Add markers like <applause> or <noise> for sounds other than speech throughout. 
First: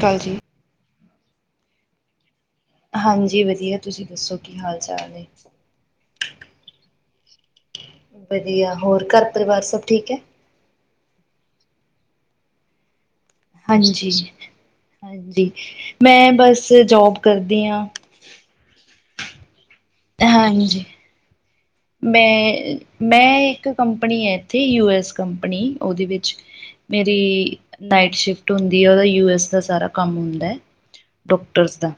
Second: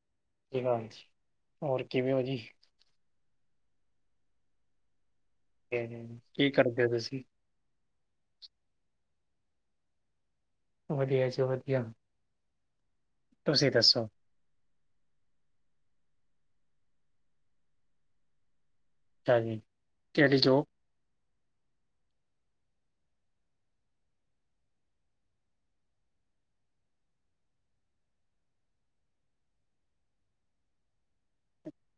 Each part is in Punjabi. ਕੱਲ ਜੀ ਹਾਂਜੀ ਹੋਰ ਕਿਵੇਂ ਹੋ ਜੀ ਹਾਂਜੀ ਵਧੀਆ, ਤੁਸੀਂ ਦੱਸੋ ਕੀ ਹਾਲ-ਚਾਲ ਏ? ਕੀ ਕਰਦੇ ਓ ਤੁਸੀ? ਵਧੀਆ, ਹੋਰ ਘਰ ਪਰਿਵਾਰ ਸਭ ਠੀਕ ਐ? ਵਧੀਆ ਚ ਵਧਿਆ। ਹਾਂਜੀ, ਹਾਂਜੀ, ਮੈਂ ਬਸ ਜੌਬ ਕਰਦੀ ਆਂ। ਅੱਛਾ ਜੀ, ਕਿਹੜੀ ਜੋਬ? ਹਾਂਜੀ ਮੈਂ, ਮੈਂ ਇੱਕ ਕੰਪਨੀ ਐ ਇੱਥੇ, ਯੂ ਐਸ ਕੰਪਨੀ। ਉਹਦੇ ਵਿੱਚ ਮੇਰੀ, ਨਾਈਟ ਸ਼ਿਫਟ ਹੁੰਦੀ ਆ, ਯੂ ਐਸ ਦਾ ਸਾਰਾ ਕੰਮ ਹੁੰਦਾ ਐ। ਡੋਕਟਰਸ ਦਾ?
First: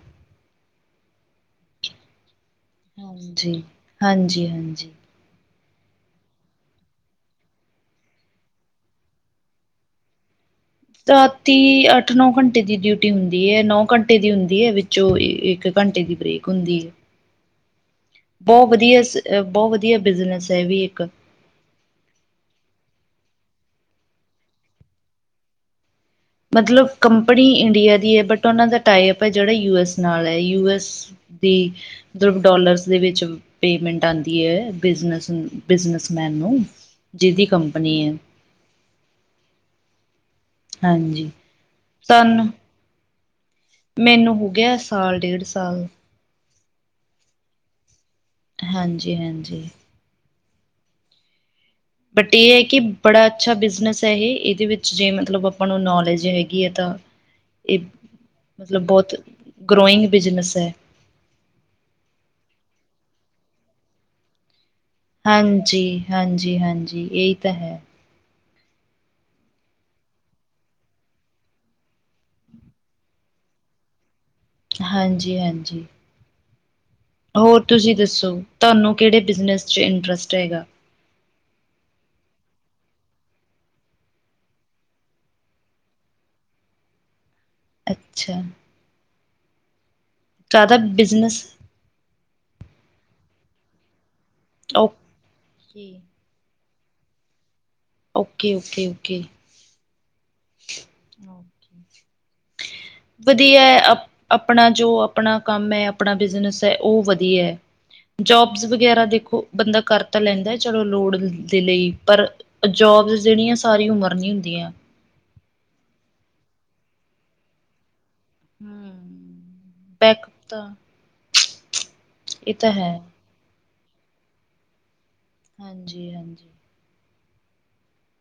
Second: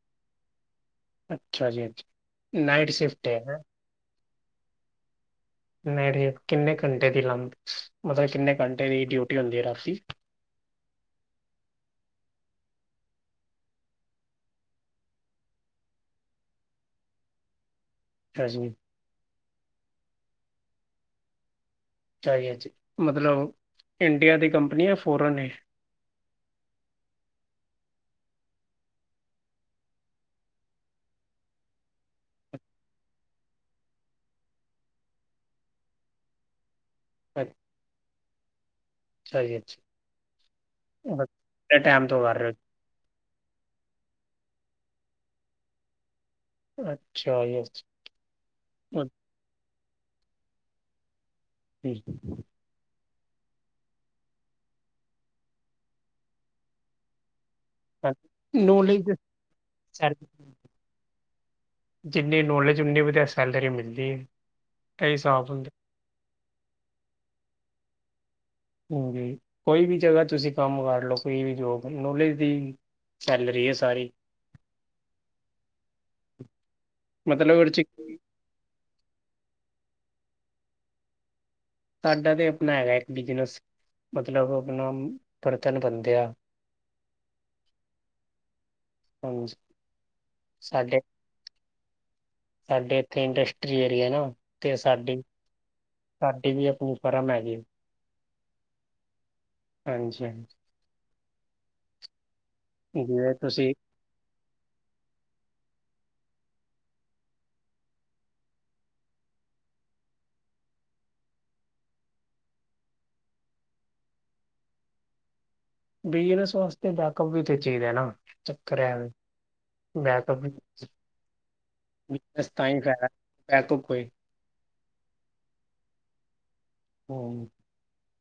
ਅੱਛਾ ਜੀ, ਹਾਂ <inaudible> ਹਾਂਜੀ, ਹਾਂਜੀ, ਹਾਂਜੀ। ਨਹੀਂ ਕਿੰਨੇ ਘੰਟੇ ਦੀ ਲੰਬ, <unintelligible> ਮਤਲਬ ਕਿੰਨੇ ਘੰਟੇ ਦੀ ਡਿਊਟੀ ਹੁੰਦੀ ਏ ਰਾਤੀ? ਰਾਤੀ, ਅੱਠ ਨੌ ਘੰਟੇ ਦੀ ਡਿਊਟੀ ਹੁੰਦੀ ਏ, ਨੌ ਘੰਟੇ ਦੀ ਹੁੰਦੀ ਏ ਵਿੱਚੋਂ ਇੱਕ ਘੰਟੇ ਦੀ ਬ੍ਰੇਕ। ਕੁੁੰਦੀ <unintelligible> ਅੱਛਾ ਜੀ, ਬਹੁਤ ਵਧੀਆ, ਬਹੁਤ ਵਧੀਆ ਬਿਜਨਸ ਏ, ਇਹ ਵੀ ਇੱਕ। ਚਾਹੀਏ ਜੀ, ਮਤਲਬ ਇੰਡੀਆ ਦੀ ਕੰਪਨੀ ਹੈ ਫੋਰਨ ਏ? ਮਤਲਬ ਕੰਪਨੀ ਇੰਡੀਆ ਦੀ ਐ, ਬਟ ਉਹਨਾਂ ਦਾ ਟਾਈਅਪ ਐ, ਜਿਹੜਾ ਯੂ ਐਸ ਨਾਲ ਐ, ਯੂ ਐਸ ਬੀ, ਡੋਲਰਸ ਦੇ ਵਿੱਚ ਪੇਮੈਂਟ ਆਂਦੀ ਐ, ਬਿਜ਼ਨਸ ਬਿਜਨਸਮੈਨ ਨੂੰ, ਜਿਦੀ ਕੰਪਨੀ ਐ। ਸਹੀ ਐ ਜੀ, ਅੱਛਾ ਹਾਂਜੀ ਕਿ ਟਾਈਮ ਤੋਂ ਕਰ ਸਾਨੂੰ ਰਹੇ ਹੋ? <unintelligible> ਮੈਨੂੰ ਹੋ ਗਿਆ, ਸਾਲ ਡੇਢ ਸਾਲ। ਅੱਛਾ ਯ <inaudible> ਹਾਂਜੀ ਹਾਂਜੀ। ਹੂੰ <unintelligible> ਬਟ ਏ ਐ ਕਿ, ਬੜਾ ਅੱਛਾ ਬਿਜ਼ਨਸ ਐ ਇਹ, ਇਹਦੇ ਵਿੱਚ ਜੇ ਮਤਲਬ ਆਪਾਂ ਨੂੰ ਨੌਲੇਜ ਹੈਗੀ ਹੈ ਤਾਂ ਇਹ ਮਤਲਬ ਨੋਲੀਜ ਬਹੁਤ ਲਈ- ਗਰੋਇੰਗ ਬਿਜਨਸ <inaudible> ਹੈ ਜਿੰਨੀ ਨੌਲੇਜ, ਉਨੀ ਵਧੀਆ ਸੈਲਰੀ ਮਿਲਦੀ ਐ। ਹਾਂਜੀ, ਹਾਂਜੀ, ਹਾਂਜੀ ਇਹੀ ਤਾਂ ਹੈ। ਹਾਂਜੀ, ਕੋਈ ਵੀ ਜਗ੍ਹਾ ਤੁਸੀਂ ਕੰਮ ਕਰ ਲਓ ਕੋਈ ਵੀ ਜੋਬ, ਨੌਲੇਜ ਦੀ ਸੈਲਰੀ ਹੈ ਸਾਰੀ ਹਾਂਜੀ ਹਾਂਜੀ। <unintelligible> ਹੋਰ ਉਹਦੇ ਚ ਤੁਸੀਂ ਦੱਸੋ, ਤਾਨੂੰ ਕਿਹੜੇ ਬਿਜਨਸ ਚ ਇੰਟਰਸਟ ਹੈਗਾ? ਸਾਡਾ ਬੀ ਅਪਣਾ ਹੈਗਾ ਇੱਕ ਬਿਜਨਸ, ਮਤਲਬ ਆਪਣਾ, ਬਰਤਨ ਬੰਦੇ ਆ। <unintelligible> ਅੱਛਾ। ਹਾਂਜੀ, ਜ਼ਿਆਦਾ ਸਾਡੇ ਬਿਜ਼ਨਸ ਸਾਡੇ ਇੱਥੇ ਇੰਡਸਟਰੀ ਏਰੀਏ ਨਾ, ਤੇ ਸਾਡੀ ਕੀ ਇਹ ਵੀ ਆਪ ਨੂੰ ਫਰਮ ਹੈ ਜੀ। <unintelligible> Okay, okay, okay. ਹਾਂਜੀ, ਹਾਂਜੀ। ਜਿਵੇਂ ਵਧੀਆ ਤੁਸੀਂ ਆਪਣਾ ਜੋ, ਆਪਣਾ ਕੰਮ ਐ, ਆਪਣਾ ਬਿਜ਼ਨਸ ਐ ਉਹ ਵਧੀਆ ਐ। ਜੋਬਜ ਵਗੈਰਾ ਦੇਖੋ ਬੰਦਾ ਕਰ ਤਾਂ ਲੈਂਦੈ, ਚਲੋ ਲੋੜ ਦੇ ਲਈ, ਪਰ ਜੋਬਸ ਜਿਹੜੀਆਂ ਸਾਰੀ ਉਮਰ ਨੀ ਹੁੰਦੀਆਂ। ਬਿਜਨਸ ਵਾਸਤੇ ਬੈਕਅਪ ਵੀ ਤੇ ਚਿਇਦੈ ਨਾ। ਚੱਕਰ ਹੈ ਹਮ। ਬੈਕਅਪ <unintelligible> <inaudible> ਇਹ ਤਾਂ ਹੈ। ਬੈਕਪ ਕੋਈ ਹਾਂਜੀ ਹਾਂਜੀ। ਹੂੰ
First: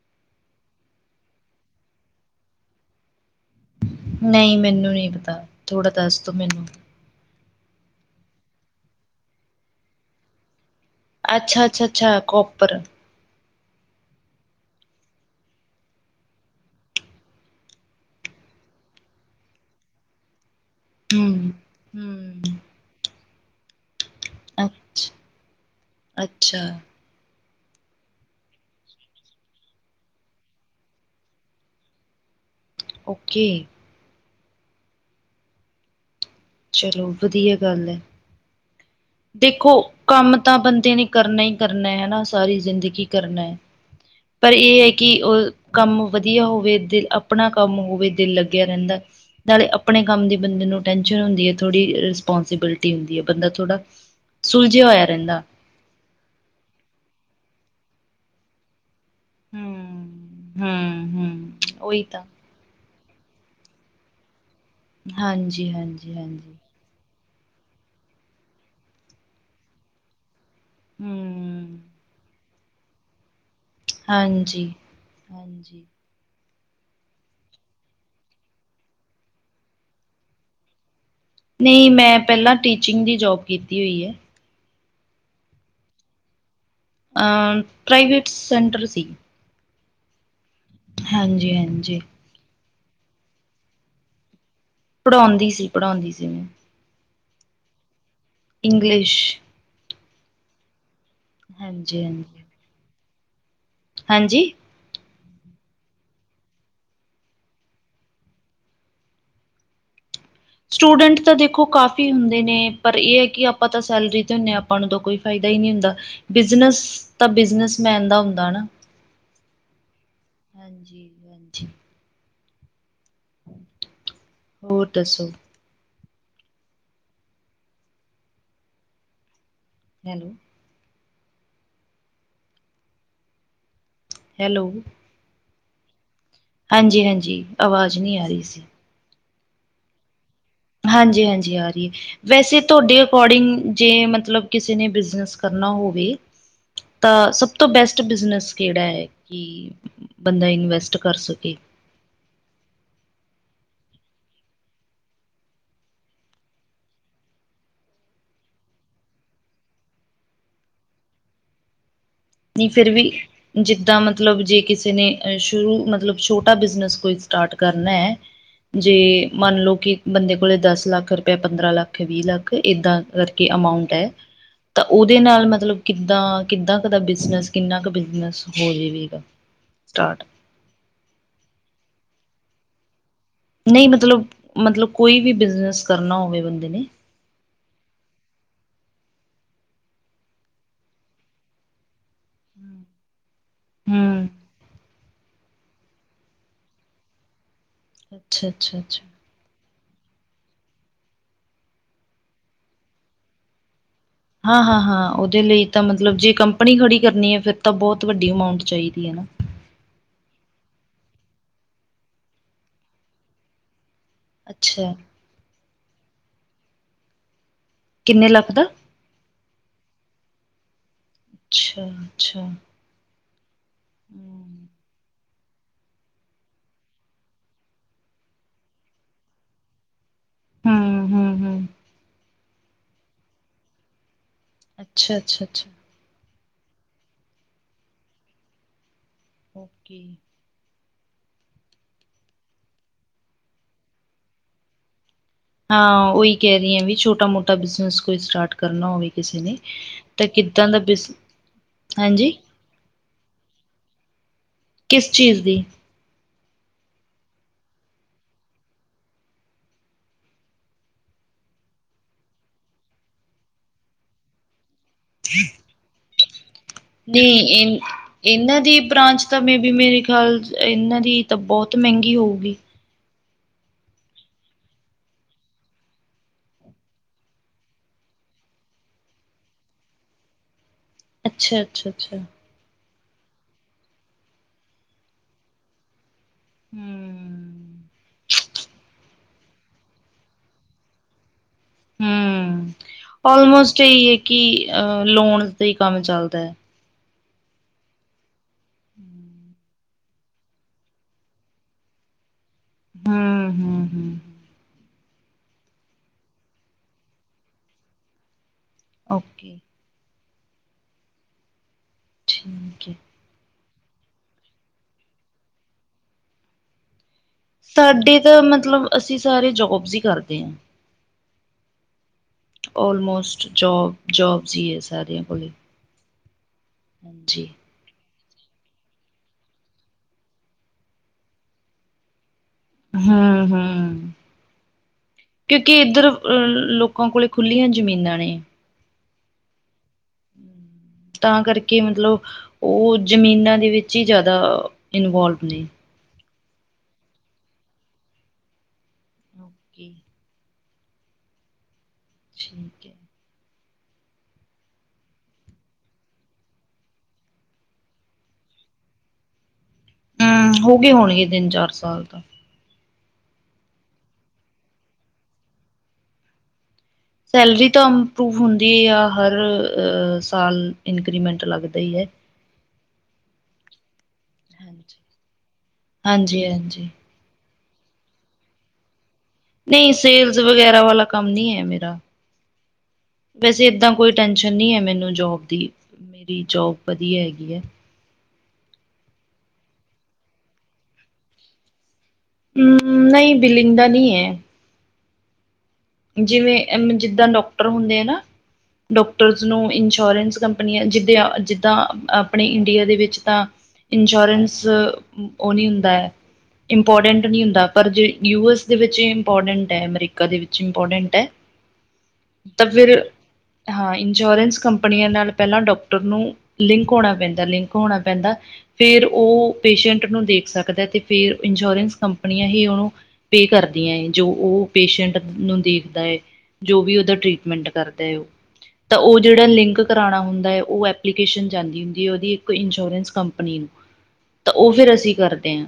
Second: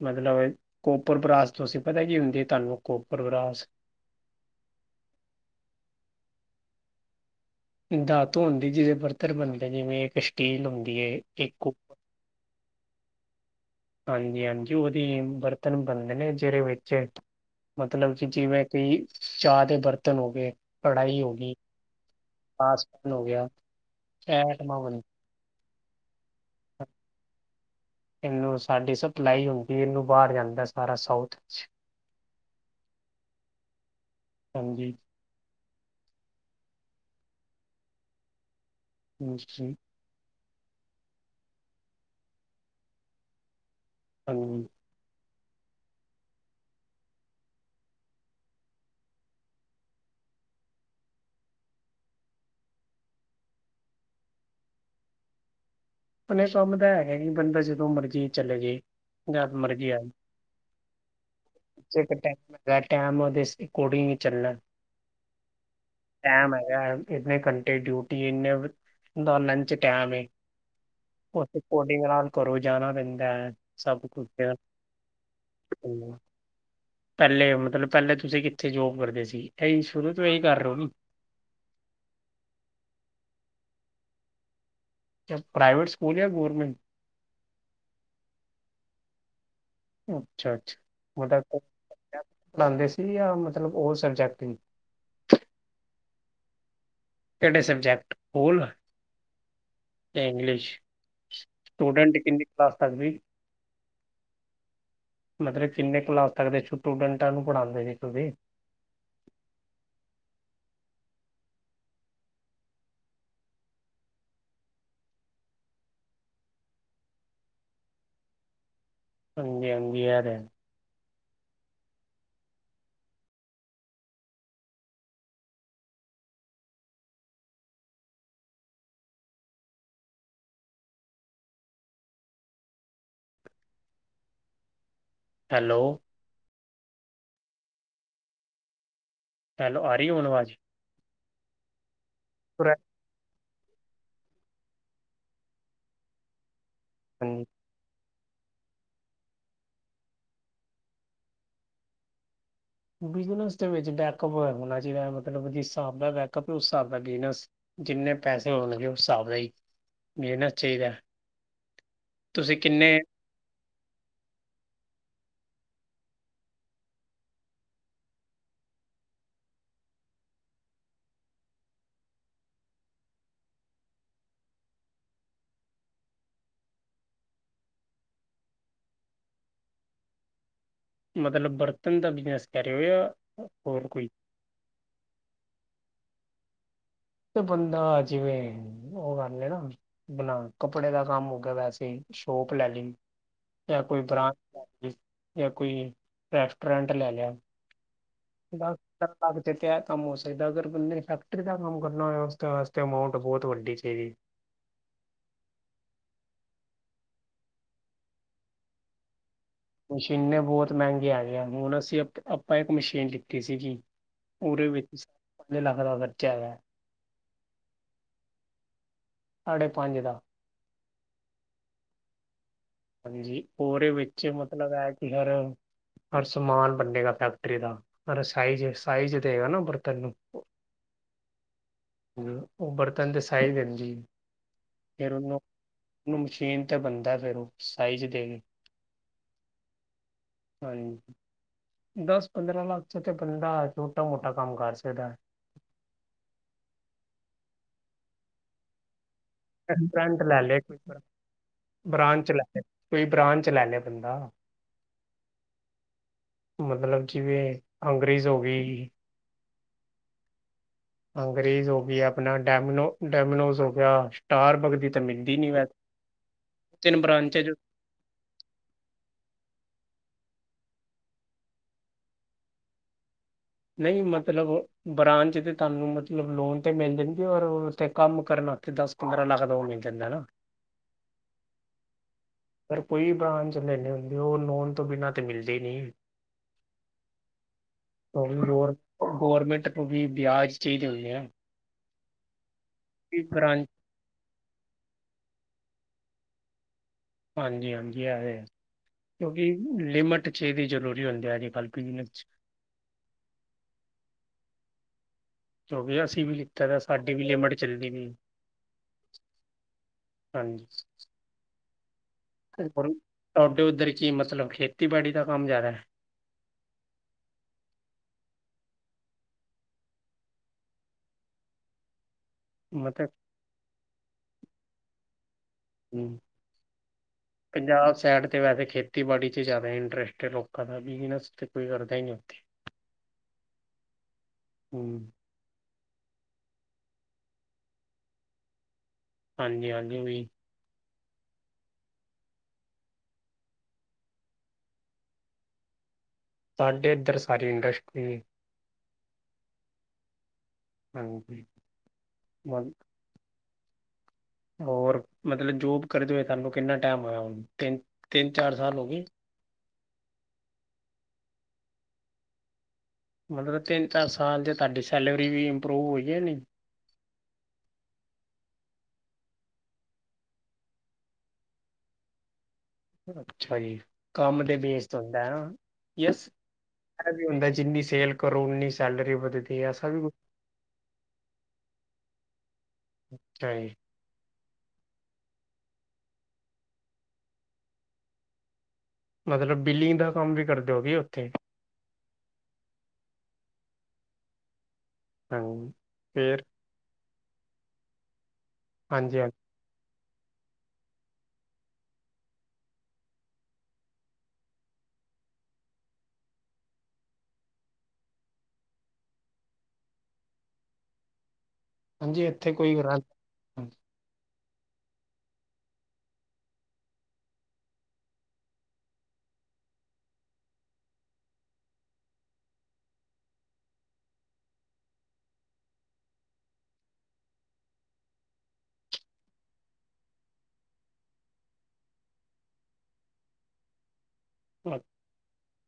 ਮਤਲਬ ਕੋਪਰ ਬਰਾਸ ਤੁਸੀਂ ਪਤਾ ਕੀ ਹੁੰਦੀ ਤੁਹਾਨੂੰ ਕੋਪਰ ਬਰਾਸ? ਨਹੀਂ ਮੈਨੂੰ ਨਹੀਂ ਪਤਾ, ਥੋੜਾ ਦੱਸ ਤੋ ਮੈਨੂੰ। ਧਾਤੋ ਦੀ ਜਿਹਦੇ ਬਰਤਰਨ ਬਣਦੇ, ਜਿਵੇਂ ਇੱਕ ਸਟੀਲ ਹੁੰਦੀ ਇਹ। ਅੱਛਾ ਅੱਛਾ ਅੱਛਾ ਕੋਪਰ। ਹਾਂਜੀ ਹਾਂਜੀ, ਉਹਦੀ ਬਰਤਨ ਬਣਦੇ ਨੇ ਜਿਹਦੇ ਵਿੱਚ ਮਤਲਬ ਕਿ ਜਿਵੇਂ ਕਿ ਚਾਹ ਦੇ ਬਰਤਨ ਹੋ ਗਏ। ਕੜ੍ਹਾਈ ਹੋ ਹਮ ਗਈ ਹਮ ਆ ਸਪੂਨ ਹੋ ਗਿਆ ਇਹ ਐਟਮਾਂ ਬਣ ਅੱਛਾ ਅੱਛਾ <inaudible> ਇਹਨੂੰ ਸਾਡੀ ਸਪਲਾਈ ਹੁੰਦੀ ਇਹਨੂੰ ਬਾਹਰ ਜਾਂਦਾ ਸਾਰਾ ਸਾਊਥ ਵਿੱਚ। <inaudible> ਓਕੇ ਹਾਂਜੀ ਚਲੋ ਵਧੀਆ ਗੱਲ ਐ। ਹਾਂਜੀ ਦੇਖੋ ਕੰਮ ਤਾਂ ਬੰਦੇ ਨੇ ਕਰਨਾ ਹੀ ਕਰਨਾ ਹਨਾ, ਸਾਰੀ ਜ਼ਿੰਦਗੀ ਕਰਨਾ ਹੈ। ਪਰ ਹਾਂਜੀ ਇਹ ਹੈ ਕਿ ਉਹ ਕੰਮ ਵਧੀਆ ਹੋਵੇ ਦਿਲ ਆਪਣਾ ਕੰਮ ਹੋਵੇ ਦਿਲ ਲੱਗਿਆਂ ਰਹਿੰਦਾ। ਨਾਲੇ ਆਪਣੇ ਕੰਮ ਦੀ ਬੰਦੇ ਨੂੰ ਟੈਸ਼ਨ ਹੁੰਦੀ ਹੈ। ਥੋੜ੍ਹੀ ਰਿਸਪੋਂਸੀਬਿਲਟੀ ਹੁੰਦੀ ਹੈ ਬੰਦਾ ਥੋੜਾ। ਸੁਲਝਿਆ ਹੋਇਆ ਰਹਿੰਦਾ ਹੁ ਇਹ ਕੰਮ ਤਾਂ ਹੈਗਾ ਹੀ ਬੰਦਾ ਜਦੋਂ ਮਰਜ਼ੀ ਚਲੇ ਜੇ। ਜਦ ਮਰਜੀ ਆਜੋ ਹੂੰ ਹੂੰ ਹੂੰ ਉਹੀ ਜ ਤੇ ਤਾਂ ਟਾਈਮ ਏ ਅ ਟਾਈਮ ਉਹਦੇ ਅਕੋਡਿੰਗ ਹੀ ਚੱਲਣਾ ਹਾਂਜੀ ਹਾਂਜੀ ਟਾਈਮ ਹਾਂਜੀ ਹੈਗਾ ਇਨੇ ਘੰਟੇ ਡਿਊਟੀ ਇੰਨੇ ਦਾ ਲੰਚ ਟਾਈਮ ਹ। ਹਮ। ਉਥੋਂ ਕੋਡਿੰਗ ਨਾਲ ਘਰੋਂ ਜਾਣਾ ਪੈਂਦਾ। ਸਭ ਠੀਕ ਹੈ। ਹਾਂਜੀ ਹਾਂਜੀ ਹਮ। ਪਹਿਲੇ ਮਤਲਬ ਪਹਿਲੇ ਤੁਸੀਂ ਕਿੱਥੇ ਜੋਬ ਕਰਦੇ ਸੀ ਇਹੀ ਸ਼ੁਰੂ ਤੋਂ ਇਹੀ ਕਰ ਰਹੇ ਨਾ ਨਹੀਂ ਮੈਂ ਪਹਿਲਾਂ ਟੀਚਿੰਗ ਦੀ ਜੋਬ ਕੀਤੀ ਹੋਈ ਹੈ ਪ੍ਰਾਈਵੇਟ ਸਕੂਲ ਜਾਂ ਗੌਰਮੈਂਟ ਪ੍ਰਾਈਵੇਟ ਸੈਂਟਰ ਸੀ। ਅੱਛਾ ਅੱਛਾ ਵੱਡਾ ਹਾਂਜੀ ਕੋਈ ਹਾਂਜੀ ਹੈਗਾ ਪੜ੍ਹਾਉਂਦੇ ਸੀ, ਜਾਂ ਮਤਲਬ ਉਹ ਸਬਜੈਕਟ ਹੀ? ਪੜ੍ਹਾਉਂਦੀ ਸੀ, ਪੜ੍ਹਾਉਂਦੀ ਸੀ, ਮੈਂ। ਕਿਹੜੇ ਸਬਜੈਕਟ ਭੋਲ ਇੰਗਲਿਸ਼ ਤੇ, ਇੰਗਲਿਸ਼? ਹਾਂਜੀ ਸਟੂਡੈਂਟ ਹਾਂਜੀ ਕਿੰਨੀ ਕਲਾਸ ਤੱਕ ਸੀ ਹਾਂਜੀ ਮਤਲਬ ਕਿੰਨੇ ਕਲਾਸ ਤੱਕ ਦੇ ਸਟੂਡੈਂਟਾਂ ਨੂੰ ਪੜਾਉਦੇ ਸੀ ਤੁਸੀਂ ਸਟੂਡੈਂਟ ਤਾਂ ਦੇਖੋ ਕਾਫੀ ਹੁੰਦੇ ਨੇ, ਪਰ ਇਹ ਹੈ ਕਿ ਆਪਾਂ ਤਾਂ ਸੈਲਰੀ ਤੇ ਹੁੰਦੇ ਆ ਆਪਾਂ ਨੂੰ ਤਾਂ ਕੋਈ ਫਾਇਦਾ ਹੀ ਨਹੀਂ ਹੁੰਦਾ। ਬਿਜਨਸ ਤਾਂ ਬਿਜਨਸਮੈਨ ਦਾ ਹੁੰਦਾ ਨਾ ਹਾਂਜੀ ਹਾਂਜੀ ਇਹ ਹੈ ਤੇ ਹਾਂਜੀ ਹਾਂਜੀ ਹੋਰ ਦਸੋ। ਹੈਲੋ। ਹੈਲੋ। ਹੈਲੋ, ਹਾਂਜੀ-ਹਾਂਜੀ ਆਵਾਜ਼ ਨਹੀਂ ਆ ਰਹੀ ਸੀ। ਹੈਲੋ, ਆ ਰਹੀ ਹੁਣ ਆਵਾਜ਼। ਹਾਂਜੀ ਹਾਂਜੀ ਆ ਰਹੀਏ ਵੈਸੇ ਤੁਹਾਡੇ ਅਕੋਡਿੰਗ ਜੇ ਮਤਲਬ ਕਿਸੇ ਨੇ ਬਿਜਨਸ ਕਰਨਾ ਹੋਵੇ ਤਾਂ ਹਾਂਜੀ ਸਭ ਸਭ ਤੋਂ ਬੈਸਟ ਬਿਜਨਸ ਕਿਹੜਾ ਹੈ ਕਿ ਬੰਦਾ ਇਨਵੈਸਟ ਕਰ ਸਕੇ। ਬਿਜਨਸ ਦੇ ਵਿੱਚ ਬੈਕਅਪ ਹੋਣਾ ਚਾਹੀਦਾ ਮਤਲਬ ਜਿਸ ਹਿਸਾਬ ਦਾ ਬੈਕਅਪ ਉਸ ਹਿਸਾਬ ਦਾ ਬਿਜਨਸ, ਜਿੰਨੇ ਪੈਸੇ ਹੋਣ ਲਗੇ ਉਸ, ਹਿਸਾਬ ਦਾ ਹੀ ਮਿਲਣਾ ਚਾਹੀਦਾ। ਤੁਸੀਂ ਨਈ, ਫਿਰ ਕਿੰਨੇ ਵੀ ਜਿੱਦਾਂ ਮਤਲਬ, ਜੇ ਕਿਸੇ ਨੇ ਅ ਸ਼ੁਰੂ, ਮਤਲਬ ਛੋਟਾ ਬਿਜਨਸ ਕੋਈ ਸਟਾਰਟ ਕਰਨਾ ਐ ਜੇ ਮੰਨ ਲੋ ਕਿ, ਬੰਦੇ ਕੋਲੇ ਦਸ ਲੱਖ ਰੁਪਇਆ, ਪੰਦਰਾਂ ਲੱਖ ਏ, ਵੀਹ ਲੱਖ ਏ, ਏਦਾਂ ਕਰ ਕੇ ਅਮਾਊਂਟ ਐ, ਤਾਂ ਉਹਦੇ ਨਾਲ ਮਤਲਬ ਕਿੱਦਾਂ-ਕਿੱਦਾਂ ਦਾ ਬਿਜਨਸ, ਕਿੰਨਾ ਕੁ ਬਿਜਨਸ ਹੋ ਜੇਵੇਗਾ ਸਟਾਰਟ? ਮਤਲਬ ਬਰਤਨ ਦਾ ਬਿਜਨਸ ਕੇਹ ਰਏ ਹੋ? ਯਾ ਨਈ, ਮਤਲਬ-ਮਤਲਬ ਕੋਈ ਵੀ ਬਿਜਨਸ ਕਰਨਾ ਹੋਵੇ ਬੰਦੇ ਨੇ। ਤੇ ਬੰਦਾ ਜਿਵੇਂ, ਔਹ ਕਰ ਲੇ ਨਾ ਬਣਾ, ਕੱਪੜੇ ਦਾ ਕੰਮ ਹੋ ਗਿਆ ਵੈਸੇ ਈ, ਸ਼ੋਪ ਲੈ ਲਈ। ਜਾਂ ਕੋਈ ਹੂੰ ਬ੍ਰਾਂਚ ਲੈ ਲੀ, ਯਾ ਕੋਈ ਰੈਸਟੋਰੈਂਟ ਲੈ ਲਿਆ। ਅੱਛਾ ਅੱਛਾ <unintelligible> ਅੱਛਾ <unintelligible> ਏਹ ਕੰਮ ਹੋ ਸਕਦਾ, ਅਗਰ ਬੰਦੇ ਫੈਕਟਰੀ ਦਾ ਕੰਮ ਕਰਨਾ ਹੋਵੇ, ਉਸਦੇ ਵਾਸਤੇ ਅਮਾਊਂਟ ਬਹੁਤ ਵੱਡੀ ਚਾਹੀਦੀ। ਹਾਂ-ਹਾਂ-ਹਾਂ, ਉਹਦੇ ਲਈ ਤਾਂ ਮਤਲਬ, ਜੇ ਕੰਪਨੀ ਖੜੀ ਕਰਨੀ ਏ, ਫਿਰ ਤਾਂ ਬਹੁਤ ਵੱਡੀ ਅਮਾਊਂਟ ਚਾਹੀਦੀ ਏ ਨਾ। ਮਸ਼ੀਨੇ ਬੋਤ ਮਹਿੰਗੀ ਆ ਗਿਆ, ਹੁਣ ਅਸੀਂ ਥ ਅਪਾਂ ਇੱਕ ਮਸ਼ੀਨ ਲਿੱਤੀ ਸੀਗੀ। ਉਰੇ ਅੱਛਾ ਵਿੱਚ, ਪੰਜ ਲੱਖ ਦਾ ਖਰਚਾ ਹੈਗਾ ਏ। ਕਿੰਨੇ ਲਾਖ ਦਾ? ਸਾਢੇ ਪੰਜ ਦਾ। ਅੱਛਾ-ਅੱਛਾ। ਹਾਂਜੀ, ਔਰੇ ਵਿੱਚ ਮਤਲਬ ਏ ਕਿ ਹਰ ਪਰ ਸਮਾਨ ਬਨੇਗਾ ਫੈਕਟਰੀ ਦਾ, ਪਰ ਏਹ ਸਾਈਜ-ਸਾਈਜ ਦੇਗਾ ਨਾ, ਬਰਤਨ ਨੂੰ। ਹੂੰ-ਹੂੰ-ਹੂੰ। ਹੂੰ, ਔਹ ਬਰਤਨ ਦੇ ਸਾਈਜ ਦਿੰਦੀ, ਫਿਰ ਅੱਛਾ ਉਹਨੂੰ ਅੱਛਾ ਅੱਛਾ ਉਹਨੂੰ ਮਸ਼ੀਨ ਤੇ ਬਣਦਾ ਫਿਰ ਉਹ, ਸਾਈਜ਼ ਦੇ ਗਏ। ਓਕੇ। ਹਾਂਜੀ, ਦਸ, ਪੰਦਰਾਂ ਲੱਖ ਚ ਤੇ ਬੰਦਾ, ਛੋਟਾ ਮੋਟਾ ਕੰਮ ਕਰ ਸਕਦਾ ਏ। ਹਾਂ, ਉਹੀ ਕਹਿ ਰਈ ਆ, ਵੀ ਛੋਟਾ ਮੋਟਾ ਬਿਜਨਸ ਕੋਈ ਸਟਾਰਟ ਕਰਨਾ ਹੋਵੇ ਕਿਸੇ ਨੇ? <unintelligible> ਫਰੈਂਟ ਤਾਂ ਲੈ ਲਏ ਕਿੱਦਾਂ ਦਾ ਪੇਪਰ, ਬਿਜ ਬ੍ਰਾਂਚ ਹਾਂਜੀ ਲੈਲੇ, ਕੋਈ ਬ੍ਰਾਂਚ ਲੈ ਲਏ ਬੰਦਾ। ਕਿਸ ਚੀਜ਼ ਦੀ? ਮਤਲਬ ਜਿਵੇਂ, ਅੰਗਰੇਜ਼ ਹੋ ਗਈ। ਅੰਗਰੇਜ਼ ਹੋ ਗਈ, ਆਪਣਾ ਡੈਮਿਨੋ, ਡੈਮਿਨੋਜ਼ ਹੋ ਗਿਆ, ਸਟਾਰਬੱਗ ਜਿੱ ਮਿਲਦੀ ਨੀ ਵੇ ਨਈ, ਇਨ ਇਹਨਾਂ ਦੀ ਬ੍ਰਾਂਚ ਤਾਂ ਮੇ ਬੀ ਮੇਰੇ ਖਿਆਲ ਚ, ਇਹਨਾਂ ਦੀ ਤਾਂ ਬਹੁਤ ਮਹਿੰਗੀ ਹੋਊਗੀ? ਨਈ ਮਤਲਬ, ਬ੍ਰਾਂਚ ਤੇ ਤੁਹਾਨੂੰ, ਮਤਲਬ ਲੋਨ ਤੇ ਮਿਲ ਜਾਂਣਗੇ, ਔਰ ਉੱਥੇ ਕੰਮ ਕਰਨ ਆਥੇ ਦੱਸ ਪੰਦਰਾਂ ਲੱਖ ਲੋਨ ਮਿਲ ਜਾਂਦਾ ਏਨਾ। ਅੱਛਾ-ਅੱਛਾ-ਅੱਛਾ। ਪਰ ਕੋਈ ਬ੍ਰਾਂਚ ਲੈਂਦੇ ਹੁੰਦੇ, ਉਹ ਨੋਨ ਤੋਂ ਬਿਨਾਂ ਤੇ ਮਿਲਦੀ ਨਈ। ਹੂੰ। <unintelligible> ਗੌਰਮੈਂਟ ਤੋਂ ਵੀ ਬਿਆਜ ਠੀਕ ਹੁੰਦੀ ਆ। ਹੂੰ, ਬ੍ਰਾਂਚ ਔਲਮੋਸਟ ਇਹੀ ਹੈ, ਕਿ ਅਹ ਲੋਨ ਤੇ ਈ ਕੰਮ ਚੱਲਦਾ ਏ। ਹਾਂਜੀ -ਹਾਂਜੀ, ਇਹ ਹੈ ਕਿਉਂਕਿ ਲਿਮਿਟ ਚ ਇਹਦੀ ਜ਼ਰੂਰੀ ਹੁੰਦੀ ਆ, ਅੱਜ ਕੱਲ੍ਹ ਬਿਜ਼ਨਸ ਚ ਹੂੰ-ਹੂੰ-ਹੂੰ। ਕਿਉਂਕਿ ਅਸੀਂ ਵੀ ਲਿੱਤਾ ਦਾ ਏ, ਸਾਡੀ ਵੀ ਲਿਮਟ ਚਲਦੀ ਬਈ। ਓਕੇ। ਹਾਂਜੀ। ਕਰੇ ਠੀਕ ਪਰਮ, ਹੈ। ਤੁਹਾਡੇ ਉੱਧਰ ਕੀ ਮਤਲਬ, ਖੇਤੀਬਾੜੀ ਦਾ ਕੰਮ ਜਾਦਾ ਐ? ਸਾਡੇ ਤਾਂ ਮਤਲਬ, ਅਸੀਂ ਸਾਰੇ ਜੋਬਜ਼ ਈ ਕਰਦੇ ਆ। ਮਤਲਬ ਔਲਮੋਸਟ ਜੋਬ, ਜੋਬਸ ਈ ਏ ਸਾਰਿਆਂ ਕੋਲ ਏਹ। ਹਮ, ਪੰਜਾਬ ਸੈਡ ਤੇ ਵੈਸੇ ਖੇ ਖੇਤੀਬਾੜੀ ਚ ਜ਼ਿਆਦਾ ਇੰਟਰਸਟ ਹੈ ਲੋਕਾਂ ਦਾ, ਬਿਜਨਸ ਤਾਂ ਕੋਈ ਕਰਦਾ ਹੀ ਨਹੀਂ ਉੱਥੇ। ਹਮ -ਹਮ। ਹੂੰ ਕਿਉਂਕਿ, ਇੱਧਰ ਅਹ ਲੋਕਾਂ ਕੋਲ ਖੁੱਲੀਆਂ ਜ਼ਮੀਨਾਂ ਨੇ। ਹਾਂਜੀ- ਹਾਂਜੀ, ਵੀ ਤਾਂ, ਕਰਕੇ ਮਤਲਬ ਉਹ, ਜ਼ਮੀਨਾਂ ਦੇ ਵਿੱਚ ਹੀ ਜ਼ਿਆਦਾ ਇਨਵੋਲਵ ਨੇ। ਸਾਡੇ ਇੱਧਰ ਸਾਰੀ ਇੰਡਸਟਰੀ ਓਕੇ। ਹਾਂਜੀ। ਠੀਕ ਹੈ। ਹੋਰ ਮਤਲਬ, ਜੋਬ ਕਰਦੇ ਹੋਏ ਤੁਹਾਨੂੰ ਕਿੰਨਾ ਟਾਈਮ ਹੋਇਆ, ਹੁਣ ਤਿੰਨ, ਚਾਰ ਸਾਲ ਹੋ ਗਏ? ਹਮ, ਹੋ ਗਏ ਹੋਣਗੇ ਤਿੰਨ ਚਾਰ ਸਾਲ ਤਾਂ। ਮਤਲਬ, ਤਿੰਨ ਚਾਰ- ਸਾਲ ਚ, ਤੁਹਾਡੀ ਸੈਲਰੀ ਵੀ ਇੰਪਰੂਵ ਹੋਈ ਹੈ ਨਹੀਂ? ਸੈਲਰੀ ਤਾਂ ਇੰਪਰੂਵ ਹੁੰਦੀ ਆ, ਹਰ ਸਾਲ ਇਨਕਰੀਮੈਂਟ ਲੱਗਦਾ ਹੀ ਹੈ। ਅੱਛਾ ਜੀ, ਕੰਮ ਦੇ ਬੇਸ ਤੇ ਹਾਂਜੀ ਹੁੰਦਾ ਆ ਨਾ, ਯਸ ਹਾਂਜੀ ਹਾਂਜੀ ਵੀ ਹੁੰਦਾ ਜਿੰਨੀ ਸੇਲ ਕਰੋ, ਉਨੀ ਸੈਲਰੀ ਵਧਦੀ। ਹੈ ਐਸਾ ਨਹੀਂ ਵੀ ਕੁਛ ਸੇਲਜ਼ ਵਗੈਰਾ ਵਾਲਾ ਕੰਮ ਨਹੀਂ ਹੈ। ਮੇਰਾ ਵੈਸੇ ਚਾਹੀਏ ਏਦਾਂ ਕੋਈ ਟੈਂਨਸ਼ਨ ਨਹੀਂ ਹੈ, ਮੈਨੂੰ ਜੋਬ ਦੀ ਮੇਰੀ ਜੋਬ ਵਧੀਆ ਹੈਗੀ ਹੈ। ਮਤਲਬ, ਬਿਲਿੰਗ ਦਾ ਕੰਮ ਵੀ ਕਰਦੇ ਹੋ ਕਿ ਉੱਥੇ? ਹਮ, ਨਹੀਂ ਬਿਲਿੰਗ ਦਾ ਨਹੀਂ ਹੈ। ਹਾਂ। ਜਿਵੇਂ, ਜਿੱਦਾਂ ਡਾਕਟਰ ਹੁੰਦੇ ਆ ਨਾ, ਹਾਂਜੀ ਡਾਕਟਰ। ਹਾਂਜੀ ਉਸਨੂੰ ਇੰਸ਼ੋਰੈਂਸ ਕੰਪਨੀਆਂ ਜਿੱਦਾਂ, ਜਿੱਦਾਂ ਆਪਣੇ ਇੰਡੀਆ ਦੇ ਵਿੱਚ ਤਾਂ ਇੰਸ਼ੋਰੈਂਸ ਉਹ ਨਹੀਂ, ਹੁੰਦਾ ਹੈ। ਇੰਪੋਰਟੈਂਟ ਨਹੀਂ ਹੁੰਦਾ, ਪਰ ਜੇ ਯੂ- ਐਸ ਦੇ, ਵਿੱਚ ਇਹ ਇੰਪੋਰਟੈਂਟ ਹੈ, ਅਮਰੀਕਾ ਦੇ ਵਿੱਚ। ਇੰਪੋਰਟੈਂਟ ਹੈ, ਹਾਂਜੀ ਇੱਥੇ ਤਾਂ ਕੋਈ ਫਿਰ ਹਾਂ, ਇੰਸ਼ੋਰੈਂਸ ਕੰਪਨੀਆਂ ਨਾਲ ਪਹਿਲਾਂ ਡਾਕਟਰ ਨੂੰ ਲਿੰਕ ਹੋਣਾ ਪੈਂਦਾ, ਲਿੰਕ ਹੋਣਾ ਪੈਂਦਾ। ਫੇਰ ਉਹ ਪੇਸ਼ੈਂਟ ਨੂੰ ਦੇਖ ਸਕਦਾ, ਤੇ ਫੇਰ ਇੰਸ਼ੋਰੈਂਸ ਕੰਪਨੀਆਂ ਹੀ ਉਹਨੂੰ ਪੇ ਕਰਦੀਆਂ ਹੈ, ਜੋ ਉਹ ਪੇਸ਼ੈਂਟ ਨੂੰ ਦੇਖਦਾ ਹੈ, ਜੋ ਵੀ ਉਹਦਾ ਟ੍ਰੀਟਮੈਂਟ ਕਰਦਾ ਹੈ ਉਹ ਤਾਂ ਉਹ ਜਿਹੜਾ ਲਿੰਕ ਕਰਾਉਣਾ ਹੁੰਦਾ ਹੈ, ਉਹ ਐਪਲੀਕੇਸ਼ਨ ਜਾਂਦੀ ਹੁੰਦੀ ਹੈ, ਉਹਦੀ ਇੱਕ ਇੰਸ਼ੋਰੈਂਸ ਕੰਪਨੀ ਨੂੰ। <unintelligible> ਤਾਂ, ਉਹ ਫਿਰ ਅਸੀਂ ਕਰਦੇ ਹਾਂ।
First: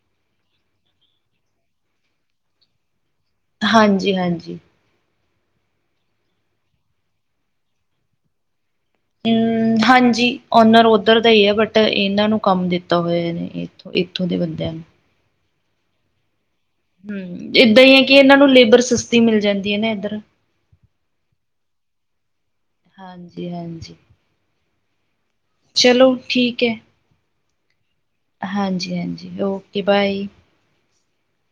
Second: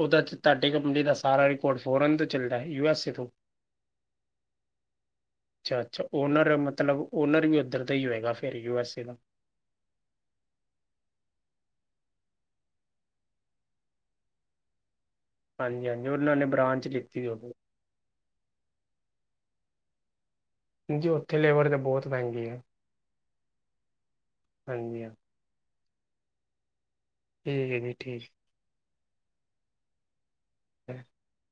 ਉਹਦਾ ਤੁਹਾਡੇ ਕੰਪਨੀ ਦਾ ਸਾਰਾ ਰਿਕਾਰਡ ਫੋਰਨ ਤੋਂ ਚੱਲਦਾ ਹੈ, ਯੂ- ਐੱਸ- ਏ ਤੋਂ? ਹਾਂਜੀ -ਹਾਂਜੀ। ਅੱਛਾ -ਅੱਛਾ, ਓਨਰ ਮਤਲਬ ਓਨਰ ਵੀ ਉੱਧਰ ਦਾ ਹੀ ਹੋਏਗਾ, ਫੇਰ ਯੂ -ਐਸ -ਏ ਦਾ। ਹਮ, ਹਾਂਜੀ ਓਨਰ ਉੱਧਰ ਦਾ ਹੀ ਹੈ, ਬਟ ਇਹਨਾਂ ਨੂੰ ਕੰਮ ਦਿੱਤਾ ਹੋਇਆ ਏਹ ਨੇ। ਇਥੋਂ, ਦੇ ਬੰਦਿਆਂ ਨੂੰ। ਹਾਂਜੀ -ਹਾਂਜੀ, ਉਹਨਾਂ ਨੇ ਬ੍ਰਾਂਚ ਲਿੱਤੀ ਹਮ, ਹੋਵੇ ਏਦਾਂ ਹੀ ਹੈ ਕਿ, ਇਹਨਾਂ ਨੂੰ ਲੇਬਰ ਸਸਤੀ ਮਿਲ ਜਾਂਦੀ ਹੈ ਨਾ ਇਧਰ। ਜੀ ਉੱਥੇ ਲੇਬਰ ਤਾਂ ਬਹੁਤ ਮਹਿੰਗੀ ਆ, ਹਾਂਜੀ-ਹਾਂਜੀ, ਹਾਂਜੀ ਹਾਂ। ਚਲੋ ਠੀਕ ਹੈ। ਠੀਕ ਹੈ ਜੀ, ਠੀਕ। ਹਾਂਜੀ -ਹਾਂਜੀ, ਓਕੇ ਬਾਏ। <unintelligible>